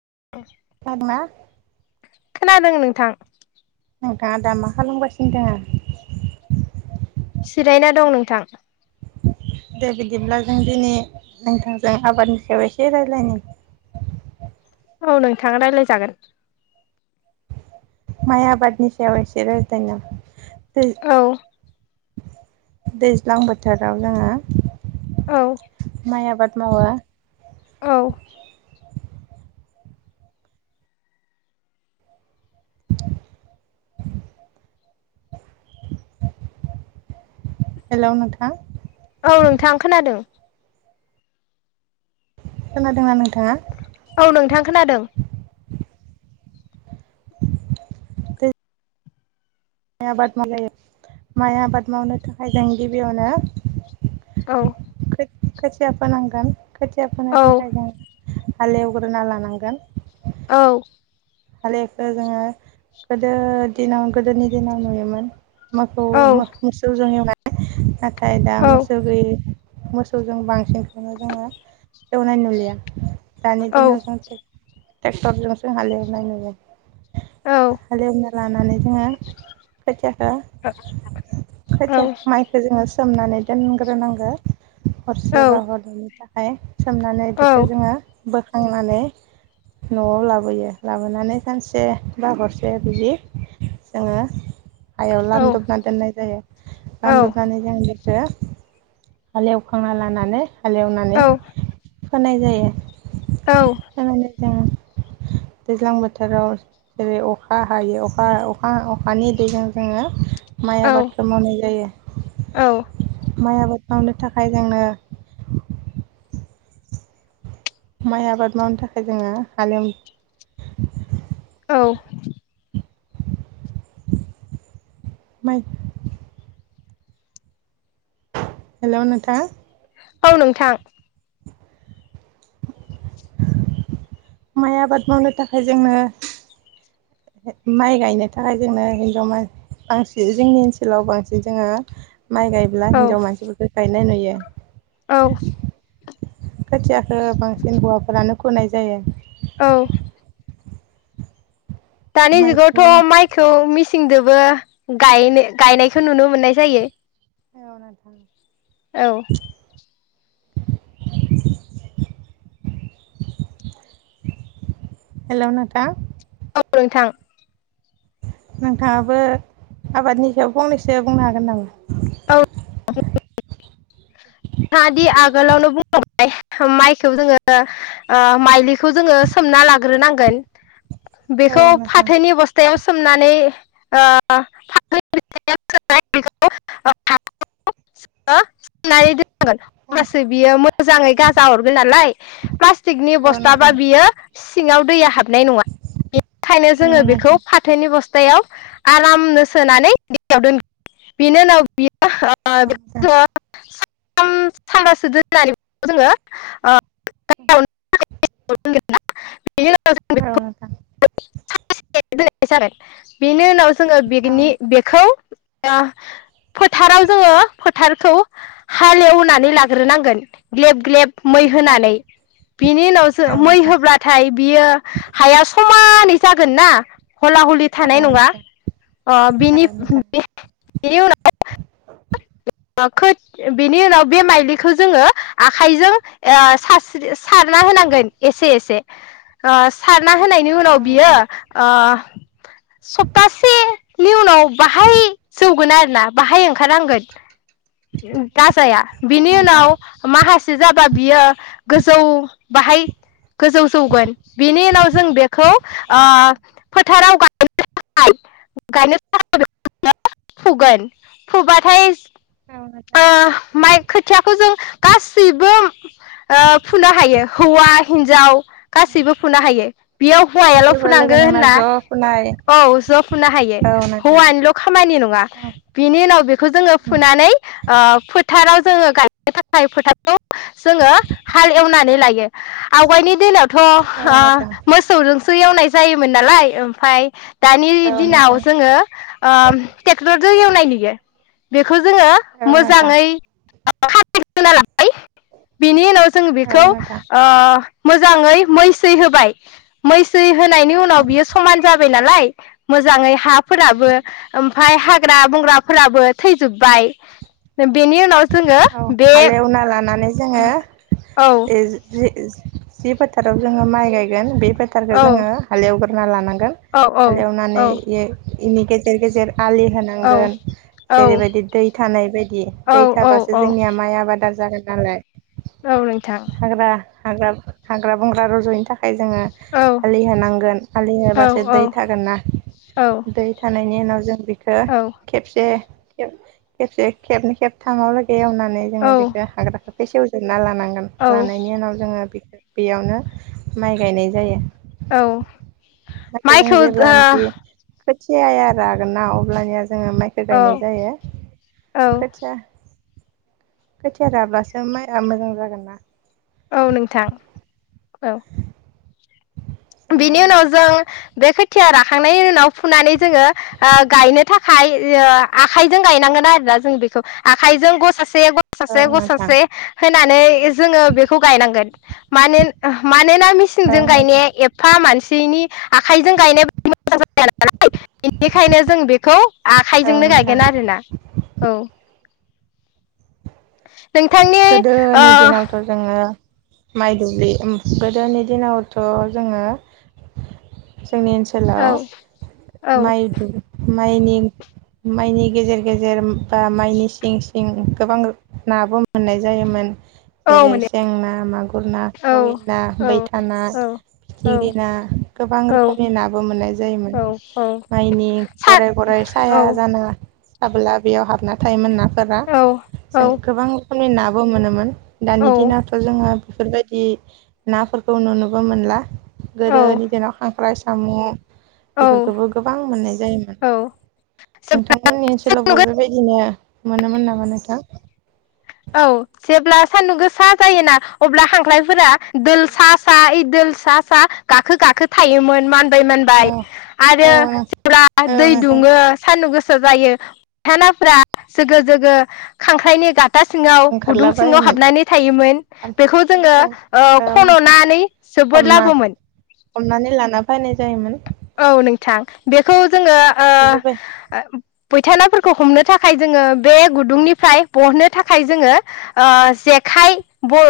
[unintelligible] खोनादों नोंथां नोंथाङा दा मा खालामगासिनो दोङो जिरायना दं नोंथां दा बिदिब्ला जों दिनै नोंथांजों आबादनि सायाव एसे रायज्लायनो औ नोंथाङा रायज्लाय जागोन माइ आबादनि सायाव एसे रायलायनो औ उम दैज्लां बोथोराव जोङो औ माइ आबाद मावा औ हेलौ नोंथां औ नोंथां खोनादों खोनादोंना नोंथाङा औ नोंथां खोनादों [inaudible] माइ आबाद मावलायो माइ आबाद मावनो थाखाय जों गिबियावनो औ खोथिया फोनांगोन खोथिया फोनो औ थाखाय हाल एवग्रोना लानांगोन औ हालेखो जोङो गोदो दिनाव गोदोनि दिनाव नुयोमोन। माखौ औ माख-मोसौ जों एवनाय ओ हो नाथाय दा औ मोसौ गैयै मोसौजों बांसिनखौनो जोङो एवनाय नुलिया। दानि औ औ दिनाव जोंफोर टेक्टर जोंसो हालेवो। नायनाय जा औ औ [inaudible] हालेवना लानानै जोङो [inaudible] खोथिया खो [inaudible] औ खोथिया माइखो जोङो सोमनानै दोनग्रोनांगो। हर सेबा हरनै हाये सोमनानै बिखौ जोङो बोख खांनानै, न'आव लाबोयो। लाबोनानै सानसे, बा हरसे बिदि, जोङो हायाव लामदबना दोननाय जायो। लामदबनानै जों खो [inaudible] हाल एवखांना लानानै हालेवनानै होनाय जायो। औ। उम दैज्लां बोथोराव जेरै अखा हायो अखा अखा अखानि दैजों जोङो माइ आबादखौ मावनाय जायो। औ माइ आबाद मावनो थाखाय जोंनो [inaudible] माइ आबाद मावनो थाखाय जोङो हालेव औ। माय हेलौ नोंथा। औ नोंथां। [inaudible] माइ आबाद मावनो थाखाय जोंनो, माइ गायनो थाखाय जोंनो हिनजाव मान-मानसि जोंनि ओनसोलाव बांसिन जोङो माइ गायब्ला औ हिन्जाव मानसिफोरखो गायनाय नुयो। औ खोथियाखो बांसिन हौवाफोरानो फुनाय जायो। औ दानि माइखौ जों जनगावथ' माइखौ मिस सिंदोबो गायनो गायनायखौ नुनो मोननाय जायो। औ नोंथां। औ। [inaudible] हेलौ नोंथां? [unintelligible] नोंथां। नोंथाङाबो आबादनि सायाव फंनैसो बुंनो हागोन नामा? औ। [unintelligible] मादि आब आगोलावनो बुंलांबाय माइखौ जोङो ओ माइलिखौ जोङो सोमना लाग्रोनांगोन। बेखौ औ नोंथां फाथोनि बस्थायाव सोमनानै ओ [unintelligible] [unintelligible] नायै दोननांगोन उम होमबासो बियो औ मोजाङै गाजा नोंथां हरगोन नालाय प्लास्टिकनि औ बस्थाबा नोंथां बियो सि सिङाव दैया हाब नाय नङा। बेनिखायनो औ नोंथां जोङो औ बेखौ नोंथां फाथोनि बस थायाव आरामनो सोनानै दैयाव दोन बिनि उनाव बियो औ ओ नोंथां [unintelligible] सान सानबासो दोननानै [inaudible] जोङो ओ [unintelligible] बिनि उनाव जों औ नोंथां औ नोंथां बिखौ [unintelligible] सानसे [unintelligible] बिनो उनाव जोङो औ बेगिनि नोंथां बेखौ [inaudible] फोथाराव जोङो फोथार खौ हालेवनानै लाग्रोनांगोन। ग्लेब ग्लेब औ मै नोंथां होनानै बिनि उनावसो औ मै नोंथां होब्लाथाय बियो हाया समानै दि जागोन ना हला हलि थानाय औ नोंथां औ नङा अ बिनि [unintelligible] बिनि उनाव [unintelligible] खोथ बिनि उनाव बे माइलिखौ जोङो आखाइजों ओ सारस्रि सारना होनांगोन एसे एसे। ओ सारना होनायनि उनाव बियो ओ सप्तासेनि उनाव बाहाय जौगोन आरो ना बाहाय ओंखारहांगोन। गाजाया बिनि नोंथां उनाव माहास सो जाबा बियो गोजौ बाहाय गोजौ जौगोन बिनि उनाव जों बेखौ ओ औ फोथाराव गाय [unintelligible] गायनो [unintelligible] [unintelligible] फुगोन फुबाथाय औ नोंथां आ माइ खोथियाखौ जों गासैबो ओ फुनो हायो हौवा हिन्जाव गासैबो फुनो हायो। बेयाव हौवायाल' गासैबो लोगो फुनांगो नांना होनना ज' फुनाय औ ज' फुननो हायो औ नोंथां हौवानिल' [unintelligible] नि नंङा औ बिनि उनाव बेखौ जोंङो उम फुनानै ओ फोथाराव जोंङो गायनो थाखाय फोथारखौ जोंङो हाल एवनानै लायो आवगायनि दिनाव थ' ओ औ नोंथां मोसौजों सो एवनाय जायोमोन नालाय ओमफाय दानि औ दिनाव नोंथां जोंङो आम टेक्टरजों एवनाय नुयो बेखौ जोंङो औ नोंथां औ नोंथां मोजांङै [unintelligible] [unintelligible] बिनि उनाव जों बेखौ ओ औ मोजांङै मैसै होबाय मैसै होनायनि उनाव बियो समान जाबाय नालाय मोजांङै औ हाफोराबो नोंथां ओमफाय हाग्रा बंग्राफोराबो थैजोबबाय। औ हालेवना लानानै जोंङो औ [unintelligible] जि फोथाराव जोंङो माइ गायगोन बे फोथारखौ औ जोंङो हालेव होना लानानै गोन औ औ हालेवनानै औ ए इनि गेजेर गेजेर। आलि औ होनांगोन जेरैबायदि दै थानाय बायदि दै औ औ थाबासो औ जोंनिया माइ आबादा जागोन नालाय। औ नोंथां हाग्रा हाग्रा हाग्रा बंग्रा रजयिनि थाख खाय जोंङो औ आलि होनांगोन आलि औ होबासो दै औ थागोन ना औ दै थानायनि उनाव जों बिखौ औ खेबसे खेब खेबसे खेबनै खेब थामाव लागि से एवनानै जोंङो औ बेखौ हाग्राखो बे सेवजोबना लानां गोन औ लानायनि उनाव जोङो बे बेयावनो माइ गायनाय जायो औ जों माइखौ ओ जेब्लानोखि खोथियाया रागोन ना अब्लानिया जोङो माइखो औ गायनाय जायो औ खोथिया खोथिया राब्लासो माइआ मोजां जागोन ना? औ नोंथां औ जोङो बिनि उनाव जों बे खो थियार राखांनायनि उनाव फुनानै जोङो ओ गायनो थाखाय ओ आखायजों गायनांगोन आरोना जों बेखौ आखाइजों ग'सा से ग'सासे औ नोंथां ग'सासे होनानै जोङो बेखौ गायनांगोन मा मानोना औ मिसिंजों नोंथां गायनाया आ मानसिनि आखाइजों गायनाया मोजां [unintelligible] जाया नालाय बेनिखायनो जों बेखौ औ आखाइजोंनो नोंथां गायगोन आरोना औ नोंथांनि ओ गोदोनि दिनावथ' जोङो माइ दुब्लि गोदोनि दिनावथ' जोङो जोंनि औ ओनसोलाव औ माइ दु माइनि माइनि गेजेर-गेजेर बा माइनि सिं-सिं गोबां नाबो मोननाय जायोमोन औ जेरै मोनो सें ना मागुर ना औ खावै ना बैथा ना औ फिथिख्रि ना गोबां औ रोखोमनि नाबो मोननाय जायोमोन औ औ माइनि सा गराय गराइ साया औ जाना थाबोला बेयाव हाबना थायोमोन नाफोरा औ जों गोबां खोमनि नाबो मोनोमोन औ दानि दिनावथ' जोङो बेफोरबादि नाफोरखौ नुनोबो मोनला गोदोनि दिनाव खांख्राय सा साम' औ बेफोरखौबो गोबां मोननाय जायोमोन नोंथांमोननि ओनसोलावबो बेबायदिनो मोनोमोन नामा नोंथां? हो औ जेब्ला सान्दुं गोसा जायोना अब्ला खांख्रायफोरा दोल सा सा ओइ दोल सा सा गाखो गाखो थायोमोन मान औ दैमोनबाय आरो औ [unintelligible] फुरा औ दै नोंथां दुङो सान्दुं गोसा जायो फथानाफ्रा जोगो जोगो खांख्राइनि गा सिङाव गुदुं ओंखारला सिङाव बायोमोन हाबनानै थायोमोन बेखौ जोङो नाथाय ओ औ नोंथां खन'नानै जोबोद हमना लाबोमोन हमनानै लाना फैनाय जायोमोन औ नोंथां बेखौ जोङो बेफोरबाय ओ फैथायनाफोरखौ हमनो थाखाय जोङो बे गुदुंनिफ्राय बहनो थाखाय जोङो ओ जेखाय ब'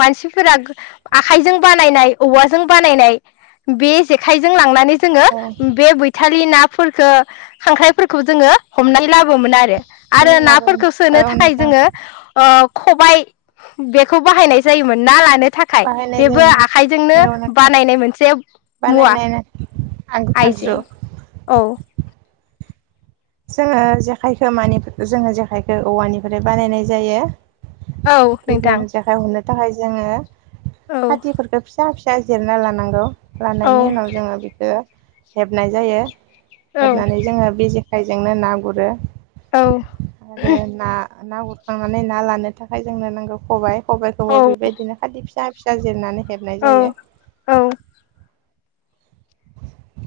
मानसिफोरा गो आखाइजों बानायनाय औवाजों बानायनाय बे जेखायजों लांनानै जोङो औ बे बैथा प्लि नाफोरखो खांख्राइफोरखौ जोङो हमनानै लाबोमोन आरो। आरो लाबोयो नाफोरखौ सोनो औ थाखाय नोंथां जोङो ओ खबाय बेखौ बाहायनाय जायोमोन ना लानो थाखाय बाहायनाय बेबो जायोमोन आखाइजोंनो औ नोंथां बानायनाय मोनसे मुवा बानायनाय आयजें आगजु औ जोङो जेखायखो मानि जोङो जेखायखो औवानिफ्राय बानायनाय जायो। औ खिबान नोंथां जेखाय हमनो थाखाय जोङो औ खाथिफोरखौ फिसा फि सा जिरना लानांगौ। औ लानायनि उनाव जोङो बिखो हेबनाय जायो‌। हेबनानै जोङो बेेजो खाइजोंनो ना गुरो। औ आरो ना ना गुरखांनानै ना लानो थाखाय जोंनो नांगौ खबाय। खबायखौबो औ बेबायदिनो खाथि फि सा फिसा जिरनानै हेबनाय औ जायो। औ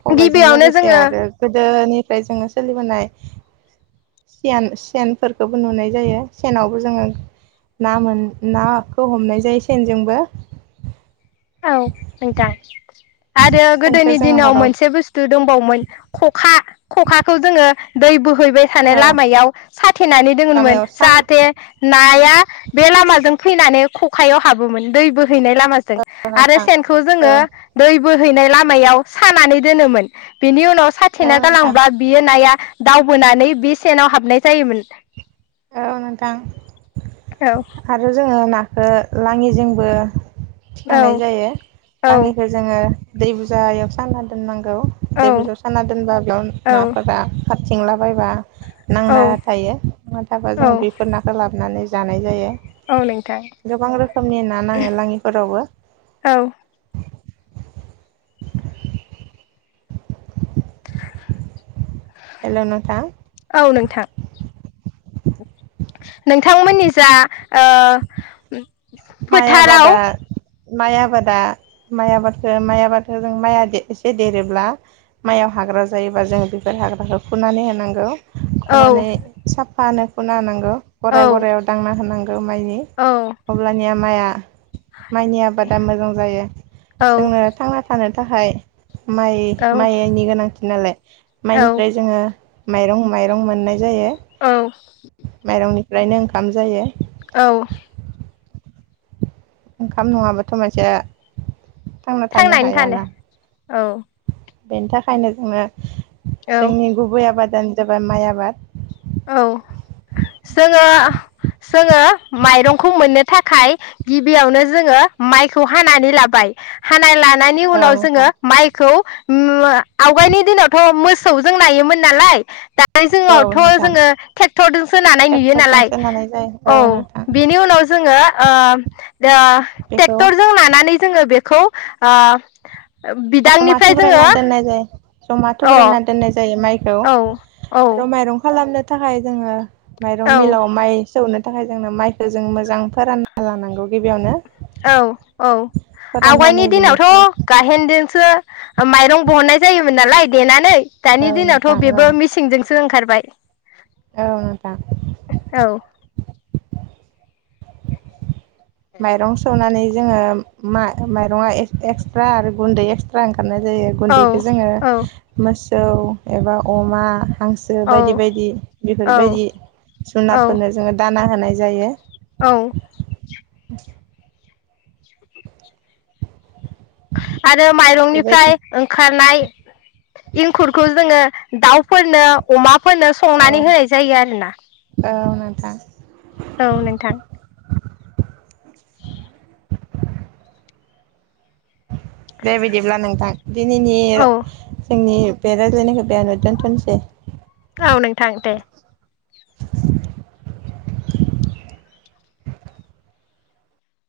खबायजों गिबियावनो लोगोसे जोङो आरो गोदोनि फ्राय जोङो सोलिबोनाय सियान सेनफोरखौबो नुनाय जायो। सेनावबो जोङो ना मोन नाखौ हमनाय जायो सेनजोंबो। औ नोंथां आरो सेनखौ गोदोनि जोङो दिनाव हराव मोनसे बुस्थु दंबावोमोन खखा खखाखौ जोङो दै बो हैबाय थानाय औ लामायाव साथेनानै दोङोमोन लामायाव सान औ जाहाथे नाया बे लामाजों फैनानै ख' खायाव हाबोमोन दै बोहैनाय लामाजों। आरो नोंथां सेनखौ जोङो औ दै बोहैनाय लामायाव सानानै दोनोमोन बेनि उन नाव साथेना औ नोंथां गालांब्ला बियो नाया दावबोनानै बे सेनाव हाबनाय जायोमोन। औ नोंथां औ आरो जोङो ना ओ लाङिजोंबो थिखांनाय जायो औ लाङिखौ जोङो दै बुजायाव साना दोननांगौ औ दै बुजायाव साना दोनबा बेयाव औ नाफोरा खारथिंलाबायबा औ नांना थायो नांना थाबा औ जोङो बेफोर नाखौ लाबोनानै जानाय जायो औ नोंथां गोबां रोखोमनि ना नाङो लाङिफोरावबो। औ हेलौ नोंथां औ नोंथां नोंथांमोननि जा ओ माइ फोथाराव आबादा माइ आबादा माइ आबादखौ माइ आबादखौ जों माइआ एसे देरोब्ला माइयाव हाग्रा जायोबा जोङो बेफोर हाग्राखौ फुनानै होनांगौ औ फुनानै साफ [unintelligible] फुना होनांगौ औ गराय गरायाव दांना होनांगौ माइनि औ माइआ माइनि आबादा मोजां जायो जोंनो थांना थानो थाखाय माइ औ माइनि गोनांथि नालाय औ माइनिफ्राय जोङो माइरं माइरं मोननाय जायो औ माइरंनि निफ्रायनो ओंखाम जायो। औ ओंखाम नङाबाथ' मानसिया थांना थांनानै थानो हायाना औ बेनि थाखायनो जोङो जोंनि गुबै आबादानो जाबाय माइ आबाद औ जोङो जोङो माइरंखौ मोननो थाखाय गिबियावनो जोङो माइखौ हानानै लाबाय हाना ला नायनि औ उनाव जोङो नोंथां माइखौ आवगायनि दिनावथ' मो मोसौजों नायोमोन नालाय औ [unintelligible] नोंथां जोङो ट्रेक्टदजोंसो नानाय नुयो नालाय ट्रेक्टरजोंसो नानाय जायो औ नोंथां बेनि उनाव जोङो ओ दो बेखौ ट्रेक्टरजों नानानै जोङो बेखौ ओ जमा बिदांनिफ्राय जोङो थुब्रायना दोननाय जायो जमा अ थुब्रायना दोननाय जायो माइ औ औ खालामनो थाखाय जोङो माइरं औ मिलाव माइ सौनो थाखाय जोंनो माइखो जों मोजां फोरानना लानांगौ गिबियावनो औ औ आवगायनि फोराननानै बिनिफ्राय दिनावथ' गाहेनदोंसो माइरं बहननाय जायोमोन नालाय देनानै दानि औ नोंथां दिनावथ' औ बेबो मिसिंजोंसो ओंखार बाय औ नोंथां। औ माइरं सौनानै जोङो मा माइरङा एक्स-एक्सट्रा आरो गुन्दै एक्सट्रा खारनाय जायो औ गुन्दैखो जोङो औ मास जौ एबा अमा। हांसो बायदि औ बायदि औ बेफोरबायदि औ जुनारफोरनो जोङो दान ना होनाय जायो औ। आरो माइरंनिफ्राय बेबायदि ओंखारनाय इंखुरखौ जोङो दाउफोरनो अमा फोरनो औ संनानै होनाय जायो आरोना। थां। औ नोंथां। दे बिदिब्ला नोंथां दिनैनि औ जोंनि बे रायलायनायखो बेयावनो दोनथ'नोसै। औ नोंथां दे। [inaudible]